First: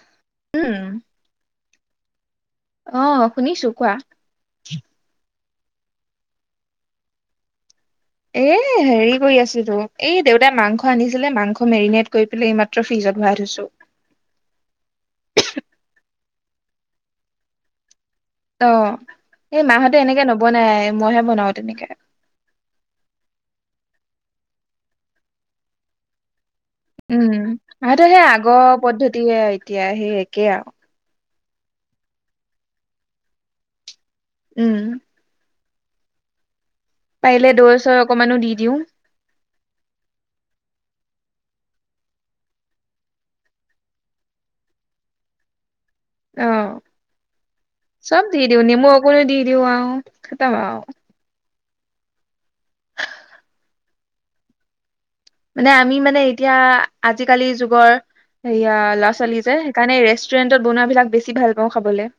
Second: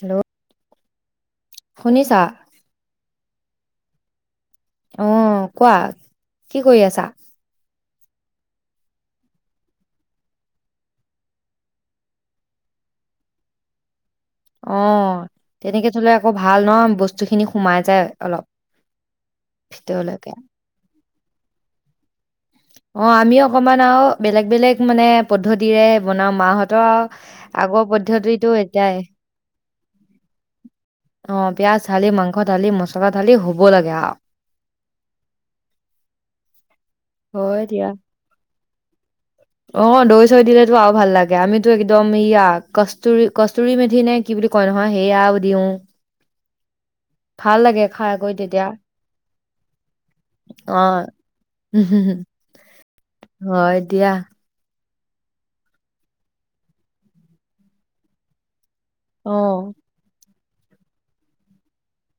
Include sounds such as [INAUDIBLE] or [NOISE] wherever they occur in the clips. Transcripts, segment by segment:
Hello উম। শুনিছা। অ শুনিছো কোৱা। খ [UNINTELLIGIBLE] অ কোৱা কি কৰি আছা। এ হেৰি কৰি আছিলোঁ এই দেউতাই মাংস আনিছিলে মাংস মেৰিনেট কৰি পেলাই এইমাত্ৰ ফ্ৰিজত ভৰাই থৈছো। অ' তেনেকে থলে আকৌ ভাল ন বস্তু খিনি সোমাই যায়। অলপ অ', এই মাহঁতে এনেকে ভিতৰলৈকে নবনাই। মইহে বনাওঁ তেনেকে। অ', আমিও অকমান আৰু বেলেগ বেলেগ মানে পদ্ধতিৰে বনাও মাহত। উম' আগতে সেই আগৰ এতিয়াই পদ্ধতিয়ে আৰু এতিয়া সেই একেই আও। অ পিয়াঁজ ঢালি মাংস ঢালি মছলা ঢালি হ'ব লাগে আও। উম। পাৰিলে হয় দৈ দিয়া চৈ অকমানো দি দিওঁ,। অ দৈ চৈ দিলেতো আৰু ভাল লাগে আমিতো একদম ইয়া কস্তুৰি কস্তুৰী মেথি নে কি বুলি কয় নহয় সেইয়া দিওঁ,। অহ' ভাল লাগে খাই চব কৈ দি দওঁ তেতিয়া নেমু অকো ন দি দওঁ আৰু খতম অ আও। হয় দিয়া। মানে আমি মানে এতিয়া আজিকালি যুগৰ -। - 'ইয়া ছোৱালী যে অ সেইকাৰণে ৰেষ্ট। ৰেষ্টুৰেণ্টত বনোৱাবিলাক বেছি ভাল পাওঁ খাবলৈ।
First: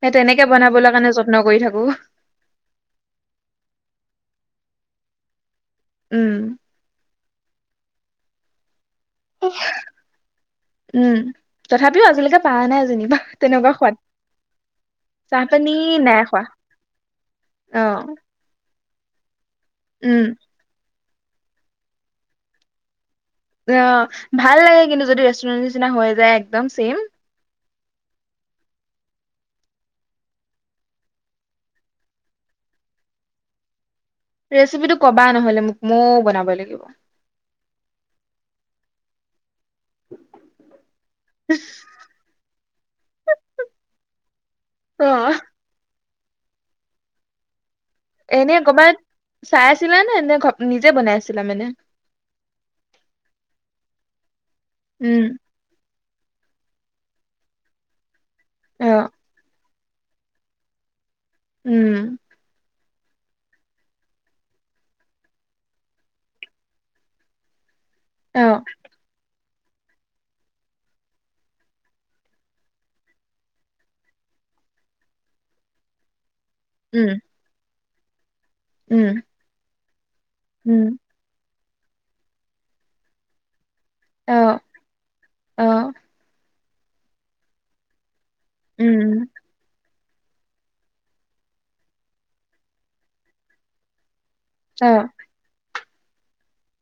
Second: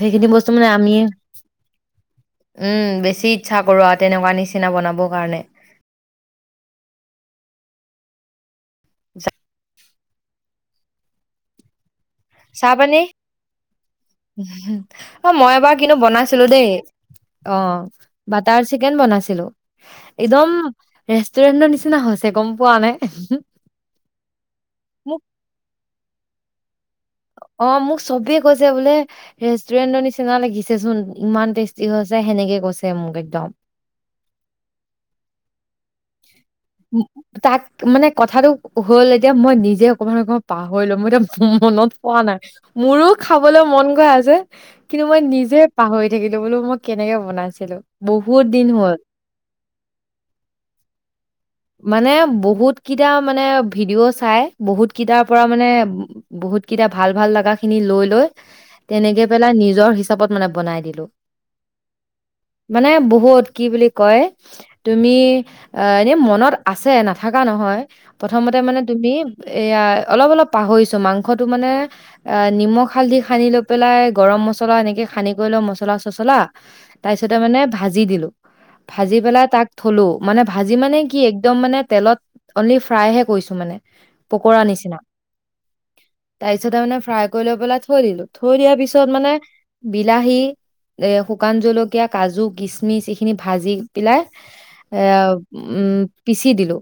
সেই তেনেকে বস্তু মানে বনাবলৈ আমিয়াই কাৰণে যত্ন কৰি থাকো উম বেছি ইচ্ছা কৰো আৰু তেনেকুৱা নিচিনা। বনাবৰ কাৰণে। উম। [UNINTELLIGIBLE] উম তথাপি। চাহ পানী অ' চাহ মই পানী এবাৰ কিনো নাই খোৱা বনাইছিলো দেই অ' বাটাৰ। চিকেন বনাইছিলোঁ।। উম। এদম। ৰেষ্টুৰেণ্টৰ নিচিনা হৈছে গম পোৱা নে। অ ভাল লাগে কিন্তু মোক যদি ৰেষ্টুৰেন্ট নিচিনা হৈ। একদম চেম। অ মোক চবেই কৈছে বোলে ৰেষ্টুৰেণ্টৰ নিচিনা লাগিছেচোন ইমান টেষ্টি হৈছে সেনেকে কৈছে মোক একদম। ৰেচিপি টো ক'বা নহ'লে মোক। মইয়ো বনাব লাগ উ তাক মানে কথটোো হ'ল এতিয়া মই নিজ নি অকমান অকমান পাহৰিলো মোৰ এতিয়া মনত পোৱা নাই মোৰো খাবলৈ মন গৈ আছে কিন্তু মই অ', নিজে পাহৰি ঢাকিটো বোলো মই কেনেকে বনাইছিলো। বহুত এনে দিন হ'ল কৰবাত চাই আছিলা নে নে ঘ নিজে বনাই আছিলা মানে বহুত কিইটা মানে ভিডিঅ' চাই বহুত উম, কিটাৰ পৰা মানে বহুতকেইটা ভাল ভাল লগা খিনি লৈ লৈ অ', তেনেকে পেলা নিজ নিজৰ হিচাপত মানে বনাই দিলো উম মানে বহুত কি বুলি কয় তুমি অ এনে মনত আছে, নাথকা নহয়। প্ৰথমতে অ', মানে তুমি এয়া অলপ অলপ পাহৰিছো মাংসটো মানে এ নিমখ হালধি সানি লৈ পেলাই গৰম মছলা এনেকে সানি কৰি লওঁ মছলা চছলা উম, তাৰপিছতে মানে ভাজি দিলোঁ। উম, ভাজি পেলাই তাক থলো। মানে ভাজি উম, মানে কি একদম মানে তেলত অনলি ফ্ৰাইহে কৰিছো মানে, অ', পকৰা নিচিনা অ', তাইৰ পিছত মই ফ্ৰাই কৰি লৈ পেলাই থৈ দিলো থৈ দিয়াৰ পিছত উম, মানে বিলাহী, এ শুকান জলকীয়া, কাজু, কিচমিচ এইখিনি ভাজি পেলাই, এ অ', উম পিচি দিলো,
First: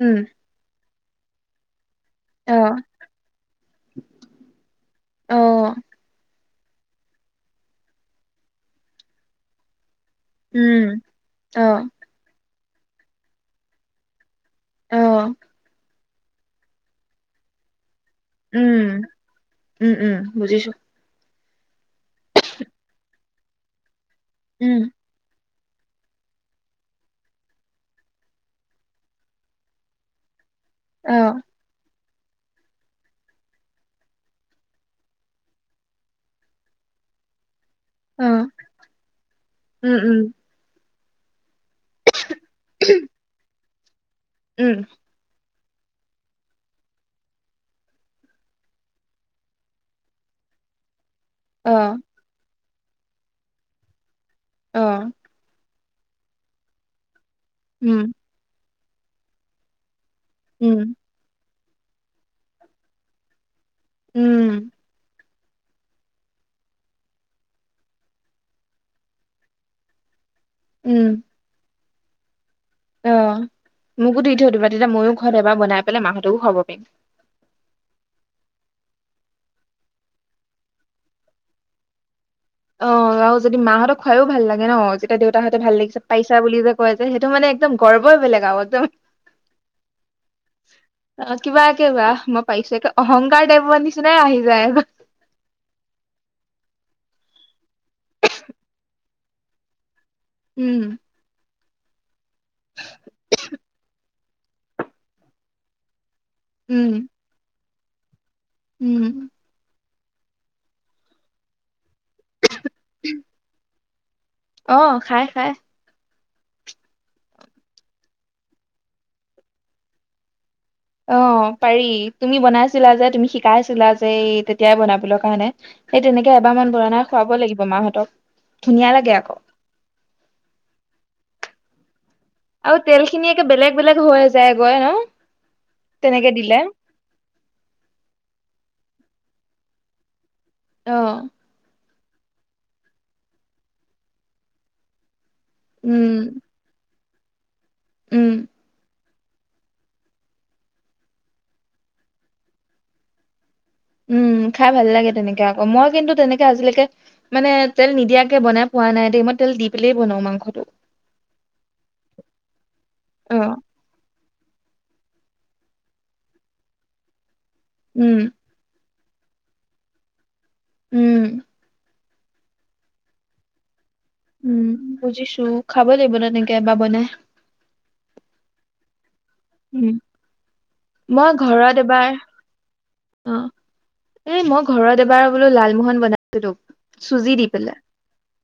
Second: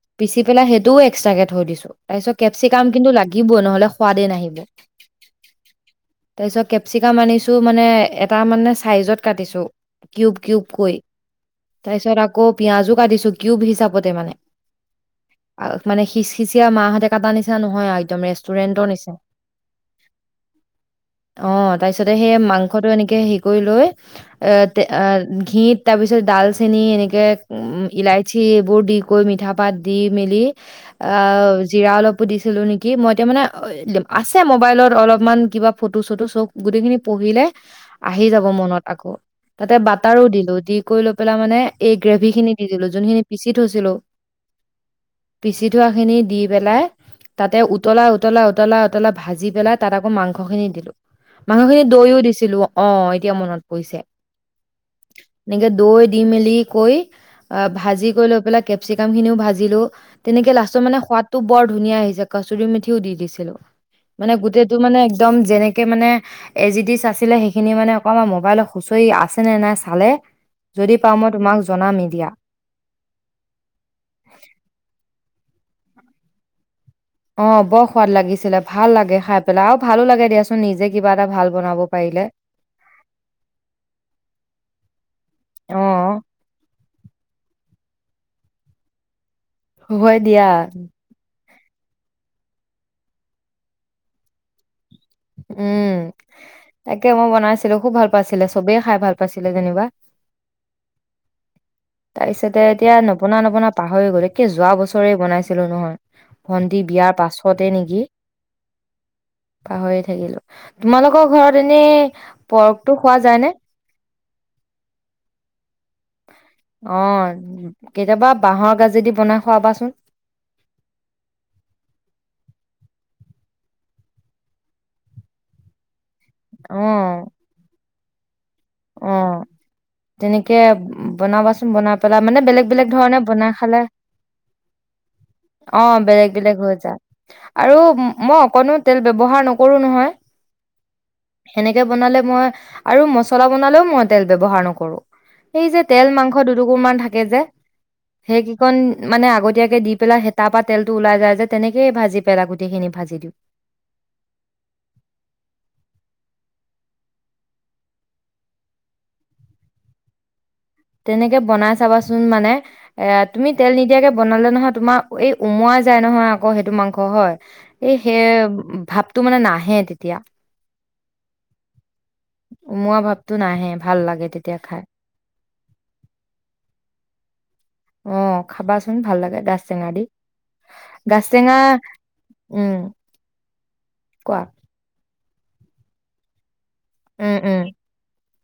উম। পিচি পেলাই সেইটোও এক্সটাকে থৈ দিছো তাৰ পিছত অ', কেপচিকাম কিন্তু লাগিবই নহলে সোৱাদেই নাহিব। অ', তাৰপিছত কেপচিকাম আনিছোঁ মানে এটা মানে ছাইজত কাটিছোঁ। কউব কউব উম, কই অ', তাৰপাছত আক পিয়াজো কাটিছো কিউব হিচাপতে মানে, অ', আল মানে সিচসিঁচিয়ি মাহঁতে কটা নিচা নহয় আ উম উম উম বুজিছো অ' তাৰপিছতে, সেই মাংসটো এনেকে হেৰি কৰি লৈ এ তে উম ঘিত তাৰ পিছত ডালচেনি এনেকে উম ইলাইচি এইবোৰ দি কৰি মিঠা বাদ দি মিলি অ জিৰা অলপ সুধিছিলো নেকি, মই এতিয়া মানে আছে মোবাইলত অলপমান কিবা ফটো চটো চব গোটেইখিনি পঢ়িলে আহি অ যাব মনত আক এতিয়া উম উম বঁটাৰৰো দিলো দি [UNINTELLIGIBLE] কৰি লৈ পেলাই মানে এই গ্ৰেভি খিনি দি দিলো। যোনখিনি পিচিত উ থৈছিলো উম পিচি থোৱাখিনি দি পেলাই তাতে উতলাই উতলাই উতলা উতলা ভাজি পেলাই তাত আকৌ মাংসখিনি দিলোঁ। অ মাংসখিনিত দৈও দিছিলো অ এতিয়া মনত পৰিছে আহ এতিয়া দৈ দি মেলি কৈ অ ভাজি উম কৰি লৈ পেলাই কেপচিকামখিনিও ভাজিলো তেনেকে লাষ্টৰ উম মানে সোৱখদাটো [UNINTELLIGIBLE] বৰ ধুনীয়া হৈছে কচুৰি মেথিও দি দিছিলো। মানে উম গোটেইটো মানে একদম যেনেকে মানে এজইতিচ আছিলে সেইখিনি মানে অকমান মোবাইলত খুচৰি আছে নে নাই চালে [UNINTELLIGIBLE] যদি পাওঁ উম মই তোমাক জনামেই দিয়া। [UNINTELLIGIBLE] অ মোকো দি থৈ দি'বা তেতিয়া ময়ো মত এব বনাই পেলাই মাহতকো খব পিম [UNINTELLIGIBLE] [UNINTELLIGIBLE] অ বৰ সোৱাদ লাগিছিলে ভাল লাগে খাই পেলাই আৰু ভালো লাগে দিয়াচোন নিজে কিবা এটা ভাল বনাব পাৰিলে। অ আৰু যদি মাহঁতক খুৱাইও ভাল লাগে ন যেতিয়া দেউতাহঁতে ভাল অ লাগিছে পাইছা বুলি যে কয় যে সেইটো মানে একদম গৰ্বই বেলেগ আৰু একদম হয় দিয়া, অ কিবা একিবা মই পাইছো একে অহংকাৰ টাইপৰ নিচিনা আহি যায় উম তাকে মই বনাইছিলো খুব ভাল পাইছিলে চবেই খাই ভাল পাইছিলে যেনিবা উম তাৰপিছতে এতিয়া নবনাই নবনাই পাহৰি গ'লো একেই যোৱা বছৰে বনাইছিলো নহয় ভণ্টি উম বিয়াৰ পাছত তেনেকি উম পাহৰিয়ে থাকিলো, তোমালোকৰ ঘৰত এনে পৰ্কটো খোৱা যায় নে? অ' খাই খাই, অ' কেতিয়াবা বাঁহৰ গাজেদি বনাই খুৱাবাচোন? অ পাৰি তুমি বনাইছিলা যে তুমি শিকাইছিলা যে তেতিয়াই বনাবলৈ কাৰণে এই তেনেকে এবাৰমান অ বনাই খুৱাব লাগিব মাহঁতক। ধুনীয়া লাগে আকৌ অ' তেনেকে বনাবাচোন বনাব পেলা মানে বেলেগ আৰু বেলেগ তেল ধৰণে খিনি একে বনাই বেলেগ খালে, বেলেগ হৈ যায়গৈ ন অ বেলেগ তেনেকে বেলেগ দিলে হৈ যায়। আৰু মই অকনো- তেল ব্যৱহাৰ নকৰোঁ নহয়। অঁ কে বনালে মই আৰু মচ- লা বনালেও মই তেল ব্যৱহাৰ নকৰো এই যে তেল উম মাংস দুুটুকুৰ মান থাকে কে যে উম সে কি কন- মানে আগতীয়াকে দি পেলাই হেতাৰ পৰা তেলটো ওলাই যাই যে তেনেকেইে ভাজি পেলাই গোটেই খিনি ভাজি দিওঁ উম! খাই ভাল লাগে তেনেকে আকৌ মই কিন্তু তেনেকে আজিলৈকে মানে তেল নিদিয়াকে বনাই পোৱা নাই দেই মই তেল দি পেলাই বনাও মাংসটো তেনেকে বনাই চাবাচোন। মানে এ অ তুমি তেল নিদিয়াকে- বনালে নহয় তোমাৰ এই উমোৱাই যায় নহয় আকৌ সেইটো মাংস হয়। এই সে উম ভাপ টো মানে নাহে তেতিয়া। উম' উমোৱা ভাপটো নাহে ভাল লাগে তেতিয়া উম খাই। বুজিছো খাব লাগিব ন তেনেকে এবাৰ বনাই ন ভাল লাগে। গাজ টেঙা দি গাজ উম'মই টেঙা ঘৰত এবাৰ উম কোৱা অ'এই মই ঘৰত এবাৰ- বোলো লালমোহন বনা [UNINTELLIGIBLE] উম উম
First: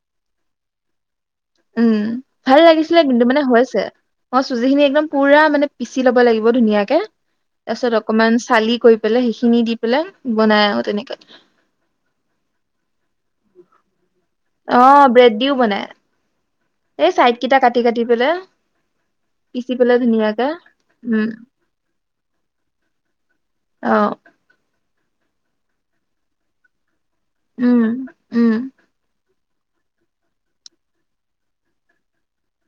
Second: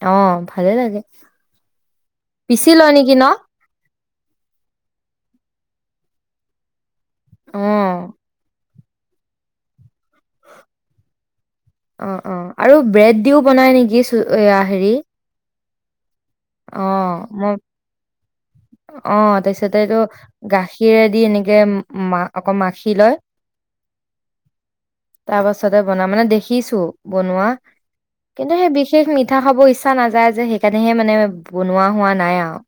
অ ভালেই লাগে উম ভাল পিচি লয় লাগিছিলে নেকি ন? কিন্তু মানে হৈছে অ চুজি খিনি একদম পুৰা মানে পিচি ল'ব লাগিব ধুনীয়াকে তাৰ পিছত অ', অকমান চালি- কৰি পেলে সেইখিনি দি পেলাই বনাই আৰু তেনেকে অ-অ আৰু ব্ৰেড দিও বনাই নেকি চৈয়া অ হেৰি? ব্ৰেড দিও বনাই এই অ' চাইড মই কেইটা কাটি কাটি পেলাই অ' পিচি পেলাই তাৰপিছতেটো ধুনীয়াকে গাখৰেদি উম এনেকে মা অকৌ মাখি লয়। অঁ, তাৰ পাছতে বনাম মানে দেখিছো। বনোৱা উম উম কিন্তু সেই বিশেষ মি পিঠা খাবলৈ ইচ্ছা নাযায় যে সেইকাৰণেহে মানে- বনোৱা হোৱা নাই আৰু।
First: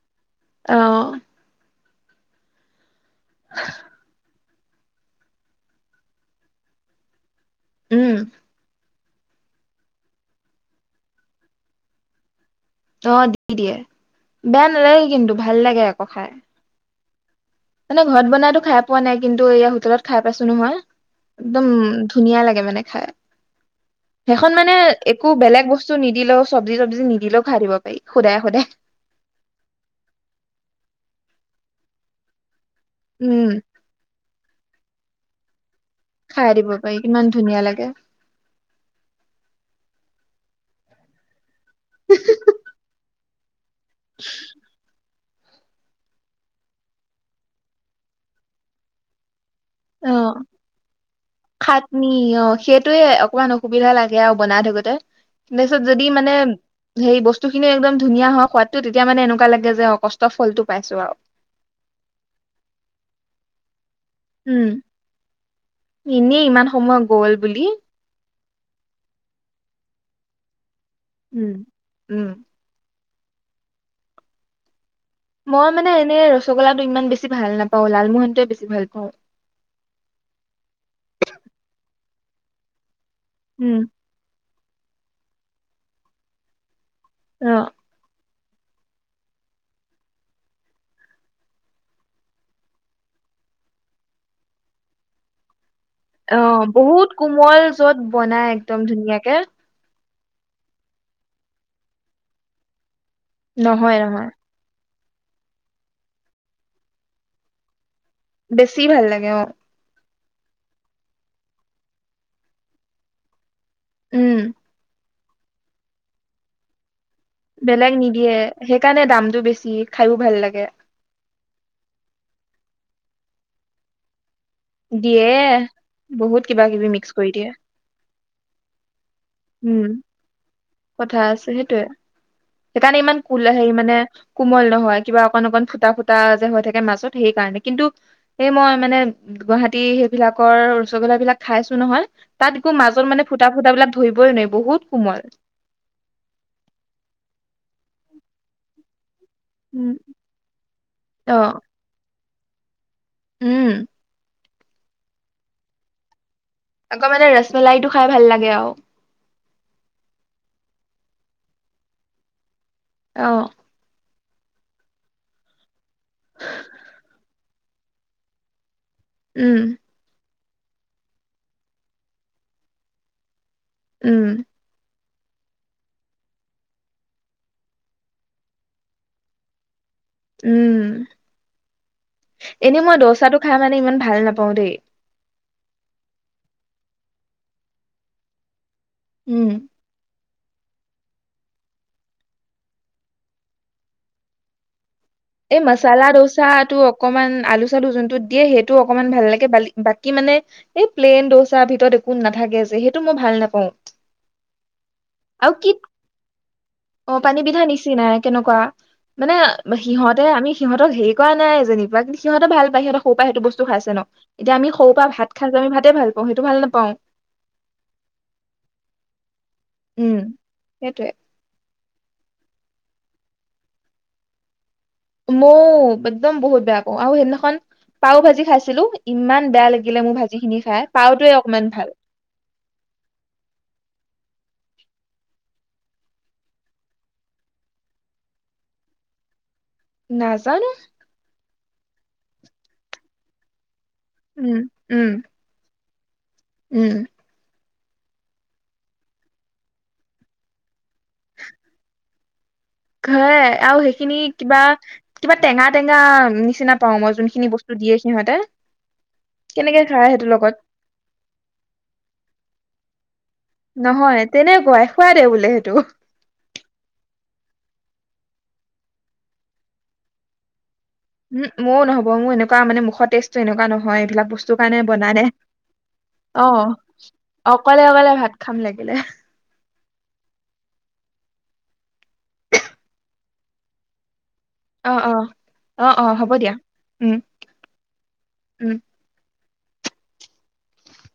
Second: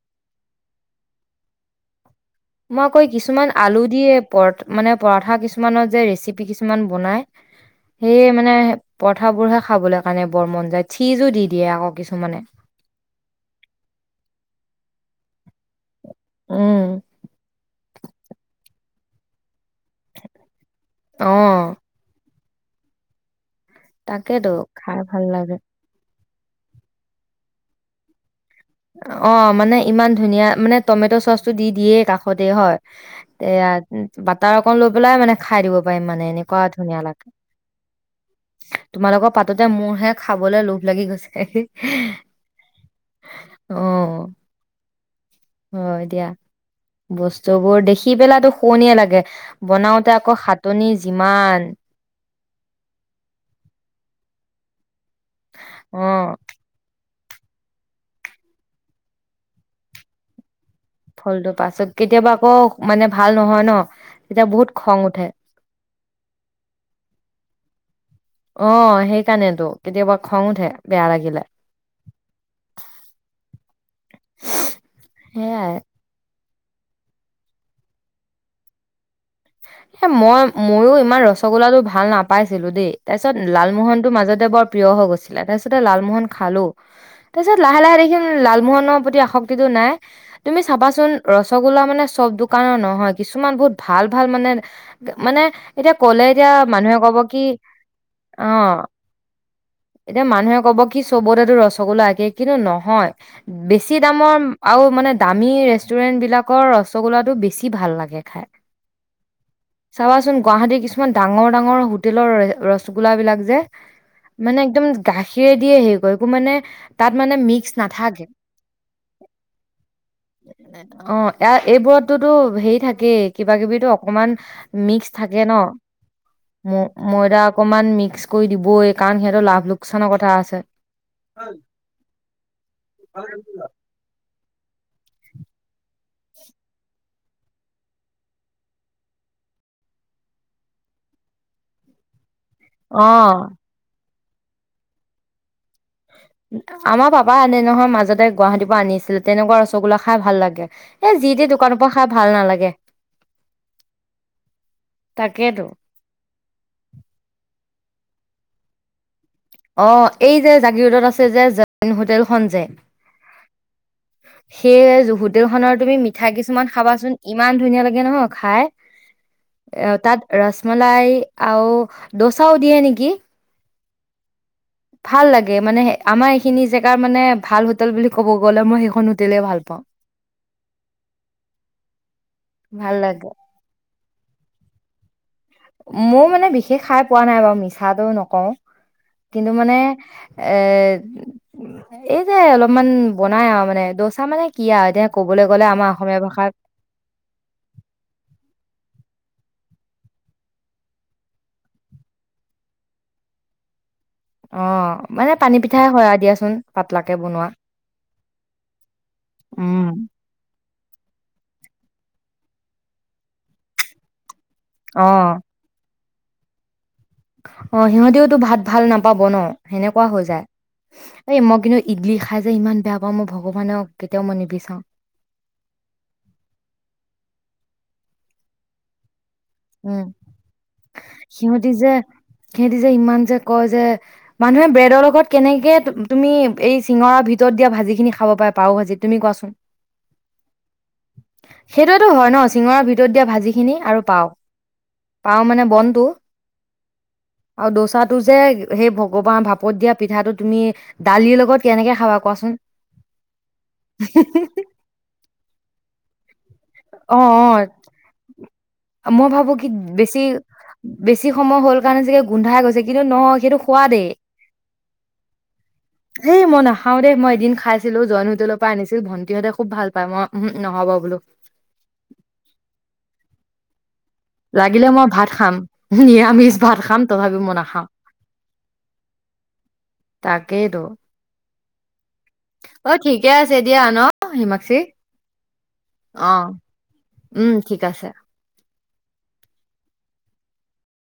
অহ' ম কৈ কিছুমান আলু দিয়ে। পৰ মানে, পৰঠা কিছুমানৰ যে ৰেচিপি কিছুমান বনায়। উম সেই মানে পৰঠাবোৰহে খাবলৈ কাৰণে বৰ মন যায়, চীজো দি দিয়ে আকৌ কিছুমানে। অ' দি দিয়ে বেয়া নালাগে কিন্তু ভাল লাগে আকৌ। অঁ খাই। উম, মানে ঘৰত বনাইতো খাই পোৱা নাই কিন্তু এ হটেলত খাই পাইছো নহয় অ'। এক্দম ধুনীয়া লাগে। লাগে মানে খাই। তাকেতো সেইখন মানে খাই ভাল একো লাগে বেলেগ বস্তু নিদিলেও, সবজি-টবজি নিদিলেও খাই দিব পাৰি সুদাই-সুদাই। অ মানে ইমান ধুনীয়া মানে টমেটো চচ টো দি দিয়েই কাষতে হয়। তে- উম তাৰ অক লৈ পেলাই মানে খাই দিব মানে খাই এনেকুৱা দিব পাৰি ধুনীয়া কিমান লাগে, ধুনীয়া লাগে তোমাৰ লগত পাতোতে মোৰ হে খাবলৈ লোভ লাগি গৈছে। [UNINTELLIGIBLE] অ, [UNINTELLIGIBLE] হয় দিয়া বস্তু বোৰ দেখি পেলো শুৱনিয়ে লাগে। অ বনাওঁতে আকৌ সাতনি যিমান। খাটনি অ সেইটোয়ে অকমান অসুবিধা লাগে আৰু বনাই থাকোতে। তাৰপিছত অ যদি মানে সেই বস্তু খিনিও একদম ধুনীয়া হয়, সোৱাদতটো তেতিয়া মানে এনেকুৱা লাগে যে অ' কষ্ট ফলটো পাইছো আৰু ফলটো পাছত কেতিয়াবা আকৌ মানে ভাল নহয় ন। তেতিয়া বহুত উম' খং উঠে এনেই ইমান সময় গল বুলি। অ সেইকাৰণেতো, কেতিয়াবা খং উঠে। বেয়া লাগিলে উম উম'' [UNINTELLIGIBLE] মই সেয়াই মানে এনে ৰছো চগলাটো ইমান বেছি ভাল নাপাওঁ, লালমোহনটোৱে বেছি ভাল পাওঁ। এ মই ময়ো ইমান ৰসগোল্লাটো ভাল নাপাইছিলো দেই! তাৰ পিছত উম লালমোহন টো মাজতে বৰ প্ৰিয় হৈ গৈছিলে। তাৰ ছত- টা লালমোহন খালো। তাৰ অ পিছত লাহে লাহে দেখিলোঁ লালমোহনৰ প্ৰতি আসক্তিটো নাই। তুমি চাবাচোন ৰসগুল্লা মানে চব দোকানৰ নহয়, কিছুমান বহুত ভাল ভাল মানে মানে এতিয়া ক'লে অ এতিয়া মানুহে বহুত কব কি কোমল, য'ত বনাই অ একদম ধুনীয়াকে। এতিয়া মানুহে ক'ব কি চবতেটো ৰসগোল্লা একে, কিন্তু নহয়। নহয় বেছি নহয় দামৰ আৰু মানে দামী ৰেষ্টুৰেণ্ট বিলাকৰ ৰসগোল্লাটো বেছি ভাল লাগে। খাই বেছি ভাল লাগে অ। চাবাচোন গুৱাহাটীৰ কিছুমান ডাঙৰ ডাঙৰ হোটেলৰ ৰসগোল্লাবিলাক যে, উম মানে একদম গাখীৰে দিয়ে হেৰি কৰে, এইবোৰ মানে তাত মানে মিক্স বেলেগ নাথেকে। নিদিয়ে সেইকাৰণে দামটো বেছি খায়ো ভাল লাগে অ' এয়া এইবোৰততোতো হেই থাকেই কিবা কিবি অকমান মিক্স দিয়ে থাকে ন! বহুত কিবা কিবি মিক্স কৰি ময়দা দিয়ে অকনমান মিক্স কৰি দিবই কাৰণ সিহঁতৰ লাভ উম লোকচানৰ কথা আছে। কথা আছে সেইটোয়ে সেইকাৰণে ইমান কোল হেৰি মানে কোমল নহয়, কিবা অকণ অকণ ফুটা-ফুটা যে হৈ থাকে মাজত সেই কাৰণে কিন্তু সেই মই মানে গুৱাহাটী সেইবিলাকৰ ৰসগোল্লা বিলাক খাইছো নহয় তাত একো মাজত অ মানে ফুটা-ফুটা বিলাক ধই বৈ নোৱায়ি বহুত কোমল আমাৰ পাপা আনে নহয়, মাজতে গুৱাহাটীৰ পৰা আনিছিলে। তেনেকুৱা উম ৰসগোল্লা খাই ভাল লাগে। এ যি অ টি দোকানৰ পৰা খাই ভাল নালাগে উম তাকেতো আকৌ মানে ৰসমলাইটো খাই ভাল লাগে আও অ এই যে জাগিৰোদত আছে যে, জৈন হোটেলখন যে অ সেই যে হোটেলখনৰ তুমি মিঠা কিছুমান খাবাচোন ইমান ধুনীয়া লাগে নহয় খাই উম অ তাত ৰসমলাই আও দ'চাও দিয়ে নেকি উম ভাল লাগে মানে আমাৰ এইখিনি জেগাৰ মানে ভাল হোটেল বুলি ক'ব গ'লে মই সেইখন হোটেলে ভাল পাওঁ উম, এনেই ভাল মই লাগে দ'চাটো খাই মানে ইমান ভাল নাপাওঁ দেই মোৰ মানে বিশেষ খাই পোৱা নাই বাৰু, মিছাটো নকওঁ উম। কিন্তু মানে এ, এই যে অলপমান বনাই আও মানে, দ'চা মানে কি আৰু এতিয়া ক'বলৈ এই গ'লে আমাৰ মচালা অসমীয়া ভাষাত দ'চাটো অকমান আলু-চালু যোনটোত দিয়ে সেইটো অকমান ভাল লাগে বালি বাকি মানে এই প্লেইন দচা ভিতৰত একো নাথাকে যে সেইটো মই ভাল নাপাওঁ অ' মানে আৰু পানী কি পিঠাই হয় আও দিয়াচোন পাতলাকে অ পানী বনোৱা পিঠা নিচিনাই, কেনেকুৱা মানে উম সিহঁতে আমি সিহঁতক হেৰি কৰা নাই যেনিবা কিন্তু সিহঁতে ভালপাই, সিহঁত সৰু পায় সেইটো বস্তু খাইছে ন এতিয়া আমি সৰুৰ পৰা ভাত অ খালো, আমি ভাতে ভাল পাও হেটো ভাল নাপাওঁ অ' সিহঁতেওতো ভাত ভাল নাপাব ন' হেনেকুৱা উম হৈ যায়। সেইটোৱে। এই মই কিন্তু ইড্ডলী খাই যে ইমান বেয়া পাওঁ মই ভগৱানক কেতিয়াও মই নিবিচাৰো মইও একদম বহুত বেয়া পাওঁ আৰু সেইদিনাখন পাও ভাজি খাইছিলো ইমান বেয়া লাগিলে উম মোৰ ভাজি খিনি খাই পাওটয়ে অকমান সিহঁতি ভাল। যে সিহঁতি যে ইমান যে কয় যে মানুহে ব্ৰেডৰ লগত কেনেকে তুম তুমি এই চিঙৰাৰ ভিতৰত দিয়া ভাজিখিনি খাব পাৰে, পাও ভাজি তুমি কোৱাচোন? নাজানো সেইটোৱেতো হয় ন', চিঙাৰ ভিতৰত দিয়া ভাজিখিনি আৰু পাও উম উম পাওঁ মানে বন্ধ ন্ধু। উম আৰু দ'চাটো যে হেই ভগৱান ভাপত দিয়া পিঠাটো তুমি দালিৰ লগত কেনেকে খাবা? কোৱাচোন? আৰু সেইখিনি কিবা কিবা টেঙা টেঙা নিচিনা পাও মই অ যোনখিনি বস্তু দিয়ে সিহঁতে অ মই ভাবো কি, কেনেকে খাই বেছি সেইটো লগত বেছি সময় হ'ল কাৰণে চাগে গোন্ধাই গৈছে কিন্তু নহয় সেইটো সোৱাদেই, নহয় তেনেকুৱাই খুৱাই দে বোলে সেইটো হেই মই নাখাও দে, মই এদিন খাইছিলো জ ৰ পৰা আনিছিল ভন্টিহঁতে খুব ভাল পায় মইম ওহো নহ'ব বোলো উহু, মোৰ ন'হব ব মোৰ এনেকুৱ মানে, মুখৰ টেষ্টটো এনেকুৱ নহ হয় এইবিলাক বস্তু কাৰণে লাগিলে মই বনাই দে, ভাত খাম অ নিৰামিষ ভাত খাম তথাপি মই নাখাওঁ অকলে অকলে ভাত খাম লাগিলে। তাকেইতো অ' ঠিকে আছে দিয়া ন। অ' হিমাক্ষি, অ অ অ হ'ব অ' দিয়া উ'ম, ঠিক আছে। উ'ম।